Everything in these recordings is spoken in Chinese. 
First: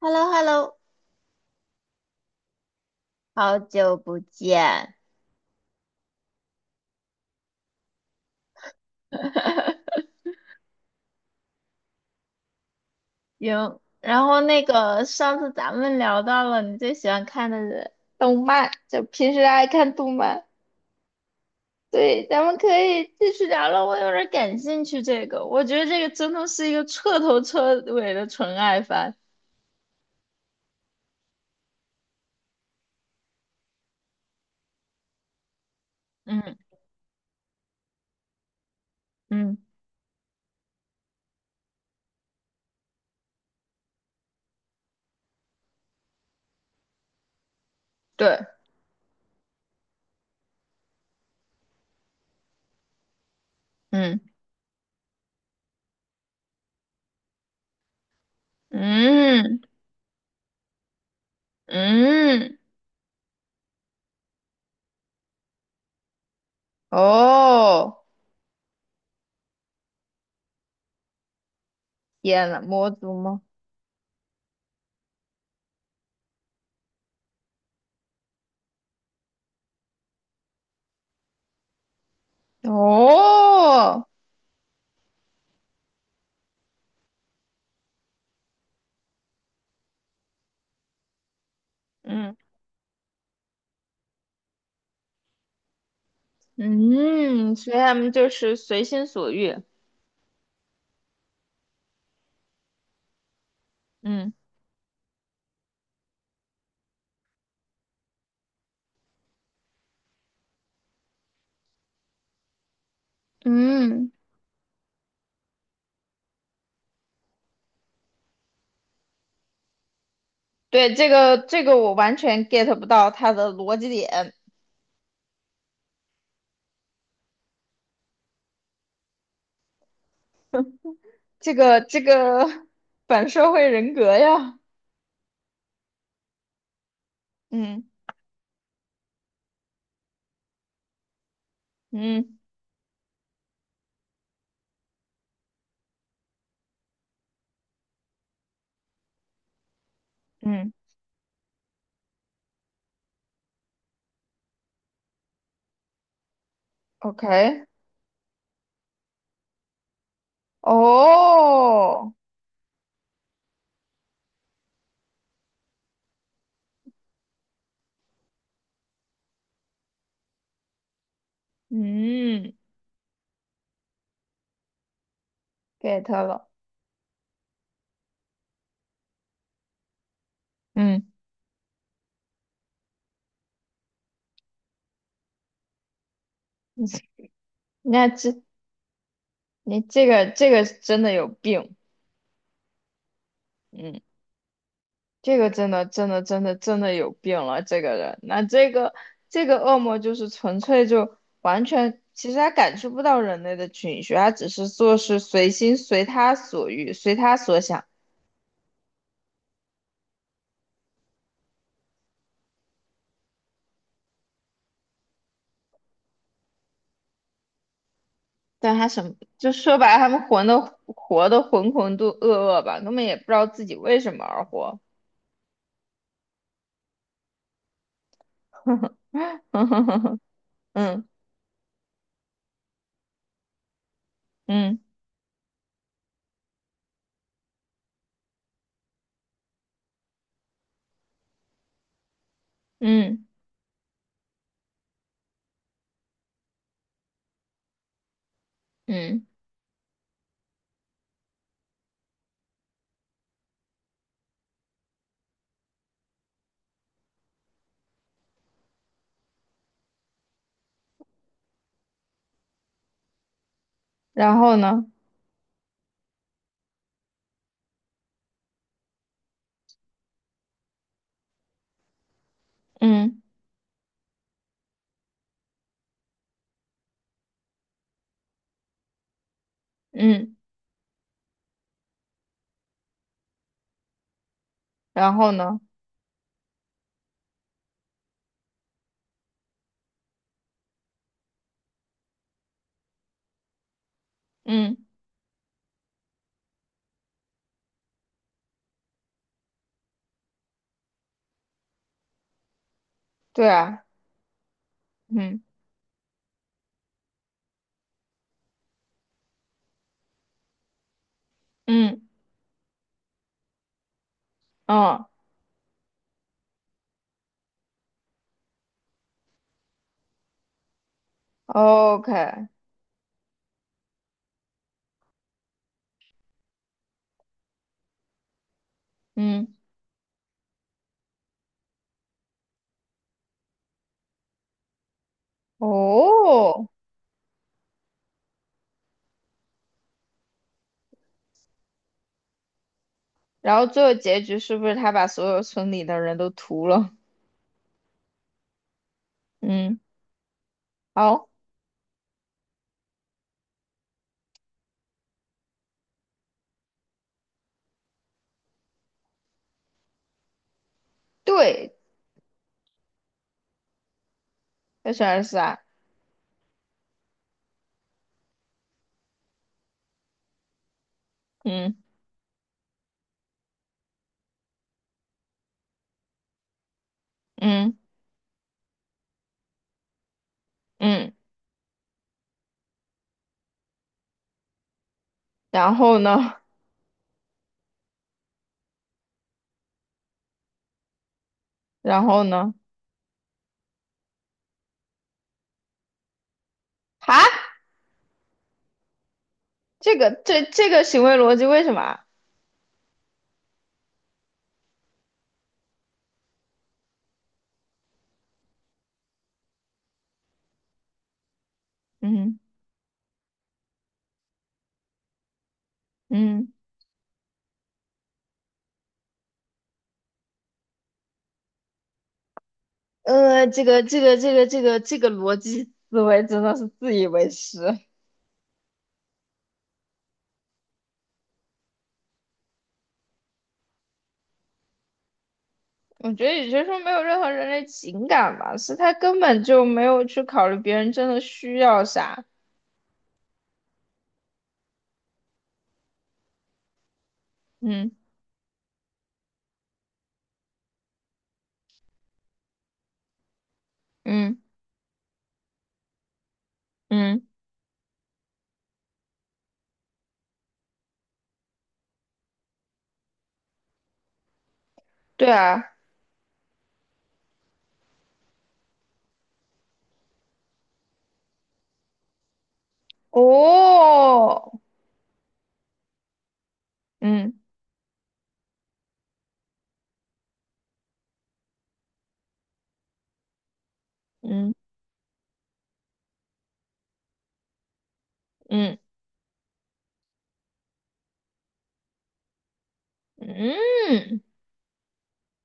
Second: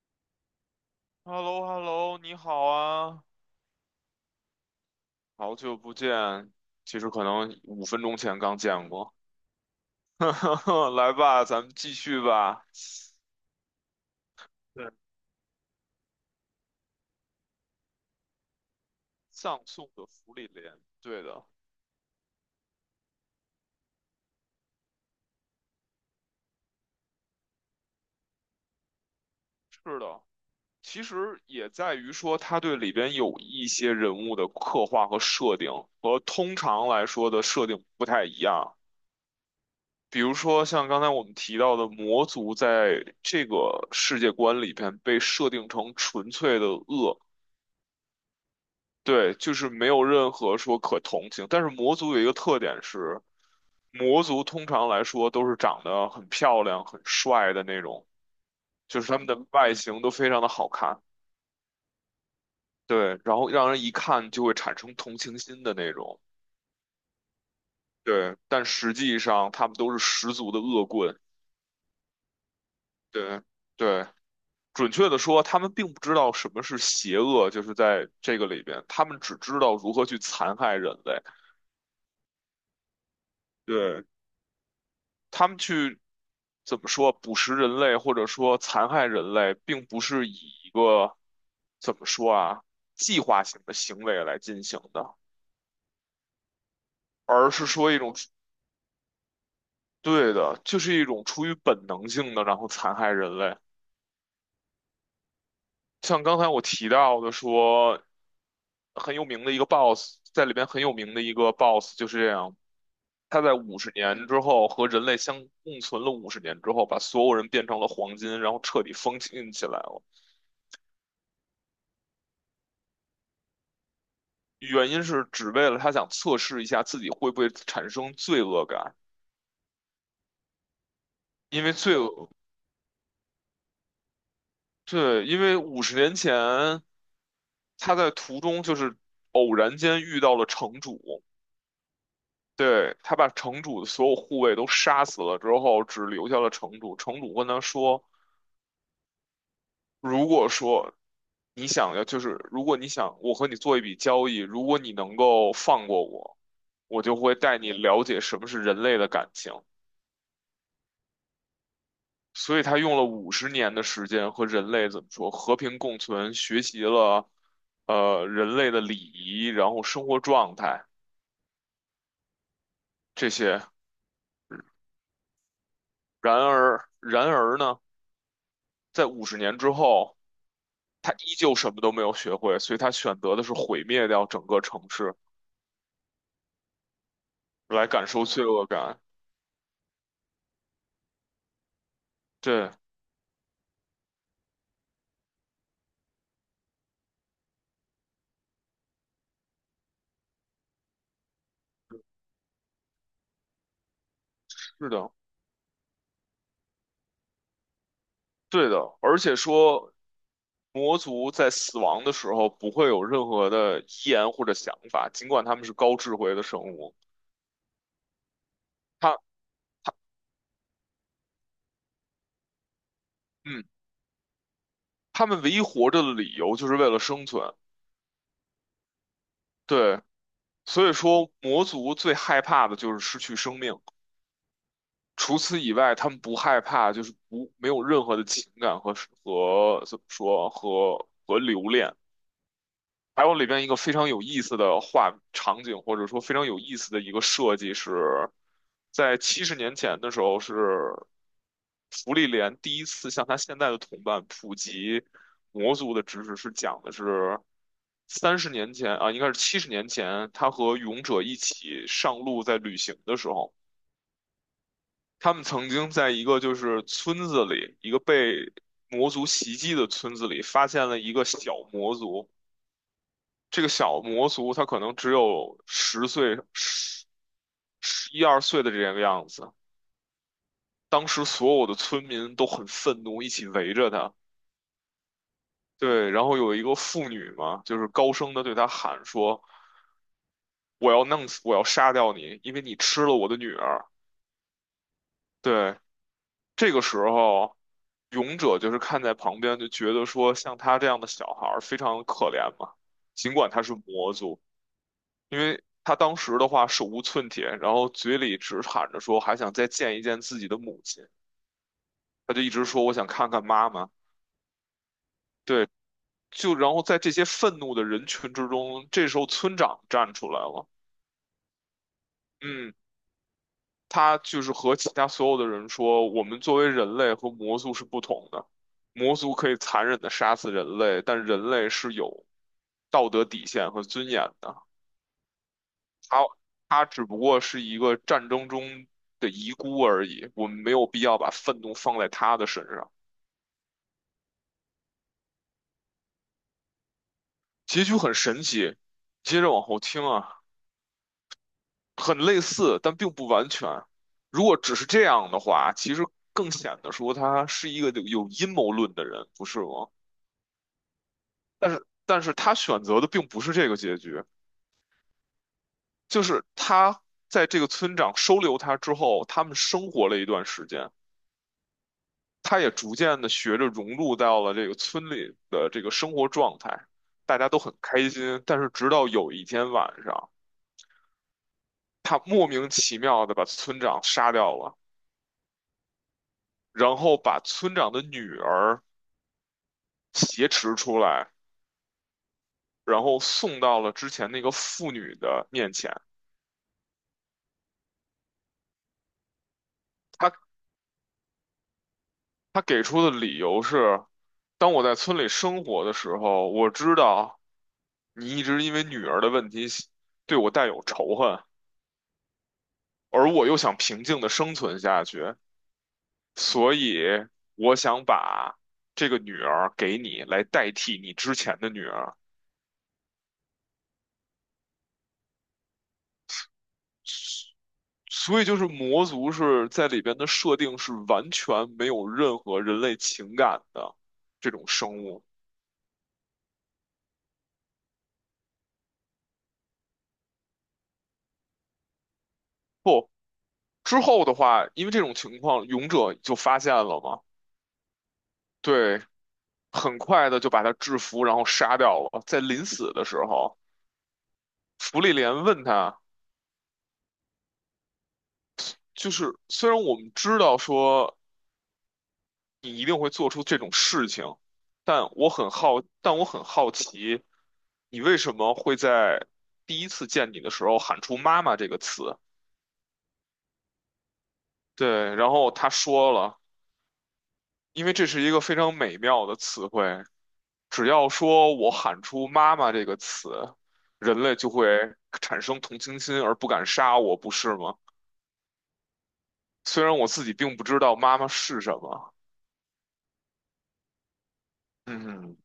h e l l o h e l l o hello hello 你好啊，好久不见。好久不见。其实可能5分钟前刚见过。来吧，咱们继续吧。行，然后那对，个上次咱们聊到了你最喜欢看的动漫，就平时葬爱送看的动芙漫。莉莲，对的，对，咱们可以继续聊了。我有点感兴趣这个，我觉得这个真的是一个彻头彻尾的纯爱番。是的。其实也在于说，他对里边有一些人物的刻画和设定，和通嗯常来说的设定不太一样。嗯，比如说，像刚才我们提到的魔族，在这个世界观里边被设定成纯粹的恶。对，对，就是没有任何说可同情。但是魔族有一个特点是，魔嗯族通常来说都是长得很漂亮、很帅的那种，就是他们的嗯外形都非常的好看，嗯，对，然后让人一看就会产生同情心的那种，哦，对。但实际上他们都是十足的恶棍，天呐，魔族吗？对，对。准确的说，他们并不知道什么是邪恶，就是在这个里边，他们只知道如何去残害人类。对。哦，他们去怎么说捕食人类或者说残害人类，并不是以一个怎么说嗯。啊计划性的行为来进行的，而嗯，是所以说他一们种就是随心所欲。对的，就是一种出于本能性的，然后残害人类。嗯，像刚才我提到的说，很有名的一个 boss，在里边很有名的一个 boss 就是这样。他在五十嗯，年之后和人类相共存了五十年之后，把所有人变成了黄金，然后彻底封禁起来了。对，这个我完全 get 不到他的逻辑点，原因是只为了他想测试一下自己会不会产生罪恶感，这因为个罪这恶，个反社会人格呀。对，因为五十年前嗯他在途中就是偶然间遇到了城主，嗯对，他把城主的所有护卫都杀死了之后，只留下了城主。城主跟他说：“如果嗯说你想要，就是如果你想我和你做一笔交易，如果你能够放过我，我就会带，OK，你了解什么是人类的感情。”哦，所以他用了五十年的时间和人类怎么说和平共存，学习了人类的礼仪，然后生活状态嗯这些。，get 了。然而呢，在五十年之后，嗯，他依旧什么都没有学会，所以他选择的是毁灭掉整个城市，来感那受这罪恶感。你这个真的有病。对，嗯。这个真的真的真的真的有病了，这个人，那这个恶魔就是纯粹就完全，其实他感受不到人类的情绪，他只是是做的，事随心随他所欲，随他所想。对的，而且说。魔族在死亡的时候不会有任何的遗言或者想法，尽管他们是高智慧的生物。但他什么，他，就说白了，他们活的浑浑度噩噩吧，根本也不知道自嗯。己为什么而活。他们唯一活着的理由就是为了生存。对，所以嗯说魔族最害怕的就是失去生命，嗯除此以外，他们不害怕，就是不没有任何的情感和怎么说和留恋。嗯还有里边一个非常有意思的画场景，或者说非常有意思的一个设计是，嗯在嗯，七十年前的时候，是福利莲第一次向他现在的同伴普及魔族的知识，是讲的是30年前啊，应该是七十年前，他和勇者一起上路在旅行的时候，然后呢？他们曾经在一个就是村子里，一个被魔族袭击的村子里，发现了一个小魔族。嗯这个小魔族他可能只有10岁、十一二岁的这个样子。嗯，当时所有的村民都很愤怒，一起围着他。然后呢？对，然后有一个妇女嘛，就是高声的对他喊说：“我要弄死，我要杀掉你，因为你吃了我的女儿。”嗯，对，这个时候，勇者就是看在旁边，就觉得说像他这样的小孩儿非常可怜嘛，尽对管他是啊，魔族。因嗯为他当时的话手无寸铁，然后嘴里只喊着说还想再见一见自己的母亲，嗯他就一直说我想看看妈妈。嗯。对，就然后在这些愤怒的人群之中，这时候村长站出来了，OK，嗯，他就是和其他所有的人说，我们作为人类和魔族是不同的，魔族可嗯，以残忍的杀死人类，但人类是有道德底线和尊严的。哦，他只不过是一个战争中的遗孤而已，我们没有必要把愤怒放在他的身上。然后最后结局是不是他把所有村里的人都屠了？结局很神奇，接着往嗯，后听啊，好，很类似，但并不完全。如果只是这样的话，其实更显得说他是一个有阴谋论的人，不是吗？对，但是他选择的并不是这个结局，他选二十二四啊，就是他在这个村长收留他之后，他们生活了一段时间。嗯他也逐渐的学着融入到了这个村里的这个生活状态，大家都很嗯开心。但是直到有一天晚上，嗯，他莫名其妙的把村长杀掉了，然后呢？然后把村长的女儿挟持出来，然后呢？然后送到了之前那个妇女的面前。啊，这个这他这个行为逻辑为什么啊？他给出的理由是：当我在村里生活的时候，我知道你一直因为女儿的问题对我带有仇恨。嗯而我又想平静的生存下去，嗯，所以我想把这个女儿给你，来代替你之前的女儿。这个逻辑思维真的是自以为是。所以就是魔族是在里边的设定是完全没有任何人类情感的这种生物。我觉得也就是说没有任何人类情感吧，是他根本就没有去考虑别人真的需要啥。不，之后的话，因为这种情况，勇者就发现了嘛，嗯。对，很快的就把他制服，然后杀掉了。在临死的时候，嗯芙莉莲问他，嗯，就是虽然我们知道说。你一定会做出这种事情。对啊，但我很好奇，你为什么会在第一次见你的时候喊出“妈妈”这个词？哦，对，然后他说了，嗯因为这是一个非常美妙的词汇，只要说我喊出“妈妈”这个词，人类就嗯会产生同情心而不敢杀我，不是吗？嗯虽然我自己并不知道妈妈是什么。嗯，嗯嗯。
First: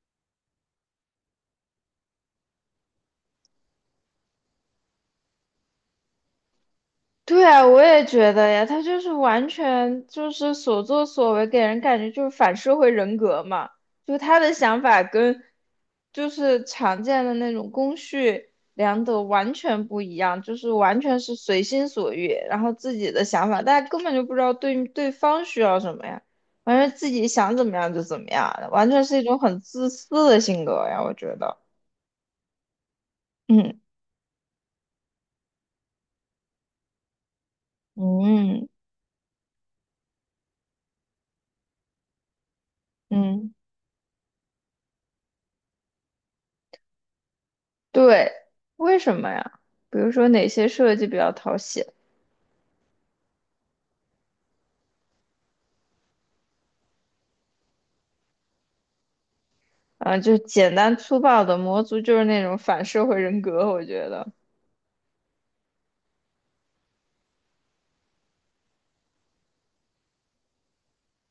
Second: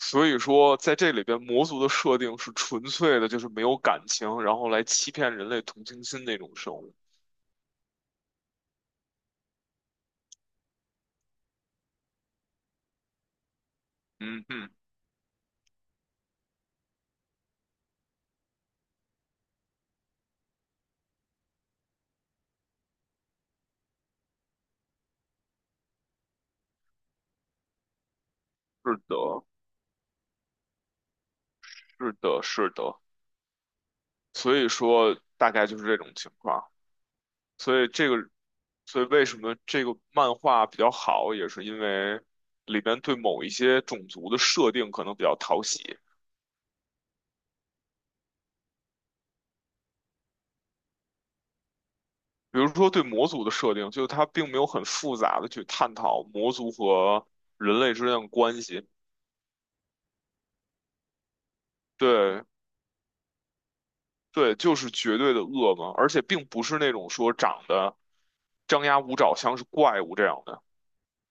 所以说，在这里边，魔族的设定是纯粹的，就是没有感情，然后来欺骗人类同情心那种生物。对啊，我也觉得呀，他就是完全就是所作所为，给人感觉就是反社会人格嘛。就他嗯的嗯，想法跟就是常见的那种公序良德完全不一样，就是完全是随心所欲，然后自己的想法，大家根本就不知道对对方需要什么呀，完全自己想怎么样就怎么样，完是全是的，一种很自私的性格呀，我觉得。是的，是的。嗯所以说，大概就是这种情况。所以这个，嗯所以为什么这个漫画比较好，也是因为里边对某一嗯。些种族的设定可能比较讨喜。对，为什么呀？比如说哪些设计比较讨喜？比如说对魔族的设定，就是它并没有很复杂的去探讨魔族和人类之间的关系。啊，就简单粗暴的魔族就是那对，种反社会人格，我觉得。对，就是绝对的恶嘛，而且并不是那种说长得张牙舞爪像是怪物这样的，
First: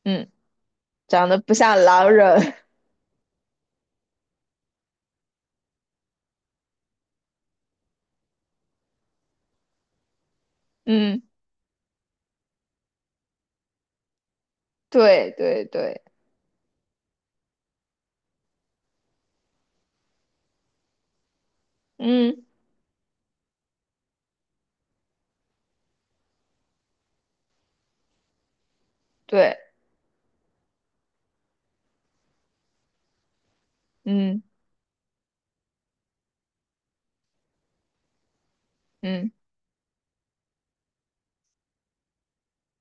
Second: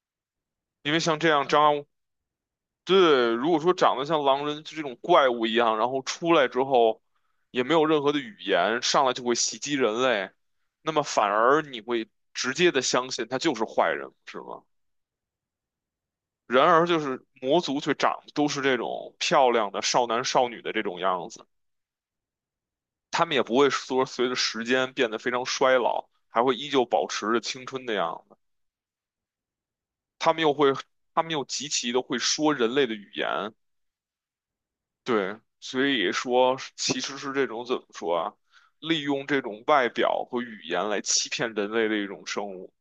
嗯，因为像长这得样不张像牙，狼人，对，如果说长得像狼人就这种怪物一样，然后出来之后也没有任何的语言，上来就会袭击人类，那么嗯，反而你会直接的相信他就是坏人，是吗？对对对，然而就是魔族却长得都是这种漂亮的少男少女的这种样子。嗯他们也不会说随着时间变得非常衰老，还会依旧保持着青春的样子。对，他们又会，他们又极其的会说人类的语言，嗯对，所以说其实是这种怎么说啊？利用嗯，这种外表和语言来欺骗人类的一种生物，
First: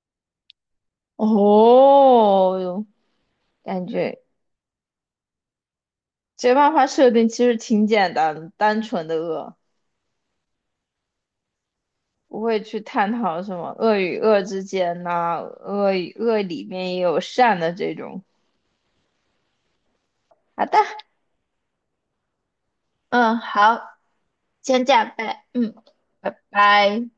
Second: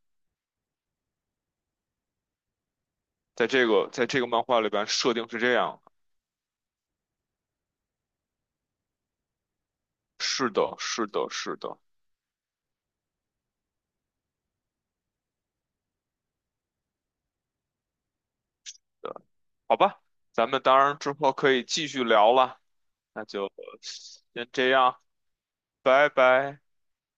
哦哟，感在这觉个漫画里边设定是这样的。这漫画设定其实挺简单，单纯的恶，是的，是的，是的，不会去探讨什么恶与恶之间呐、恶与恶里面也有善的这种。对，好吧，咱们啊，当但然之后可以继续聊了，那嗯，就好，先这先这样，样拜，嗯，拜拜拜。拜。